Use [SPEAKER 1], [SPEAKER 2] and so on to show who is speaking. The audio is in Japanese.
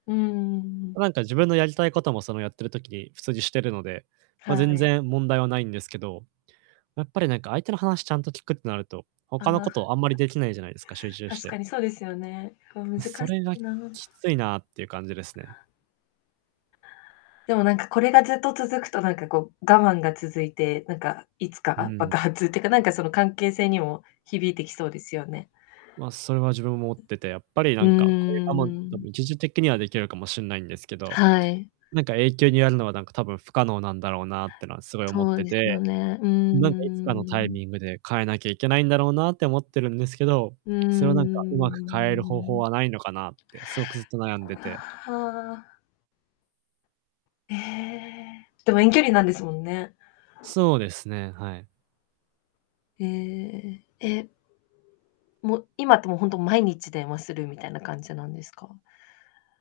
[SPEAKER 1] うん。
[SPEAKER 2] なんか自分のやりたいことも、その、やってる時に普通にしてるので、ま、
[SPEAKER 1] は
[SPEAKER 2] 全
[SPEAKER 1] い。
[SPEAKER 2] 然問題はないんですけど、やっぱりなんか相手の話ちゃんと聞くってなると、他のこ
[SPEAKER 1] あ。
[SPEAKER 2] とをあんまりできないじゃないですか、集中し
[SPEAKER 1] 確か
[SPEAKER 2] て。
[SPEAKER 1] にそうですよね。難し
[SPEAKER 2] それが、
[SPEAKER 1] いな。
[SPEAKER 2] きついなっていう感じですね。
[SPEAKER 1] でもなんか、これがずっと続くとなんかこう、我慢が続いて、なんかいつ
[SPEAKER 2] う
[SPEAKER 1] か
[SPEAKER 2] ん。
[SPEAKER 1] 爆発ってか、なんかその関係性にも響いてきそうですよね。
[SPEAKER 2] ま、それは自分も思ってて、やっぱりな
[SPEAKER 1] うん
[SPEAKER 2] んかこういう、
[SPEAKER 1] う
[SPEAKER 2] あ、
[SPEAKER 1] ん
[SPEAKER 2] ま、んと、
[SPEAKER 1] う
[SPEAKER 2] たぶ
[SPEAKER 1] ん。
[SPEAKER 2] ん、一時的にはできるかもしんないんですけど、
[SPEAKER 1] はい。
[SPEAKER 2] なんか永久にやるのはなんか多分不可能なんだろうなっていうのはすごい思っ
[SPEAKER 1] そう
[SPEAKER 2] て
[SPEAKER 1] ですよ
[SPEAKER 2] て、
[SPEAKER 1] ね、うー
[SPEAKER 2] なんかいつかのタイ
[SPEAKER 1] ん。
[SPEAKER 2] ミングで変えなきゃいけないんだろうなって思ってるんですけど、
[SPEAKER 1] うー
[SPEAKER 2] それはなんかうまく変える方法
[SPEAKER 1] ん。
[SPEAKER 2] はないのかなって、すごくずっと悩 んでて。
[SPEAKER 1] はあ。へえ、でも遠距離なんですもんね。
[SPEAKER 2] そうですね、はい。
[SPEAKER 1] へえ、え。もう、今ってもうほんと、毎日電話するみたいな感じなんですか？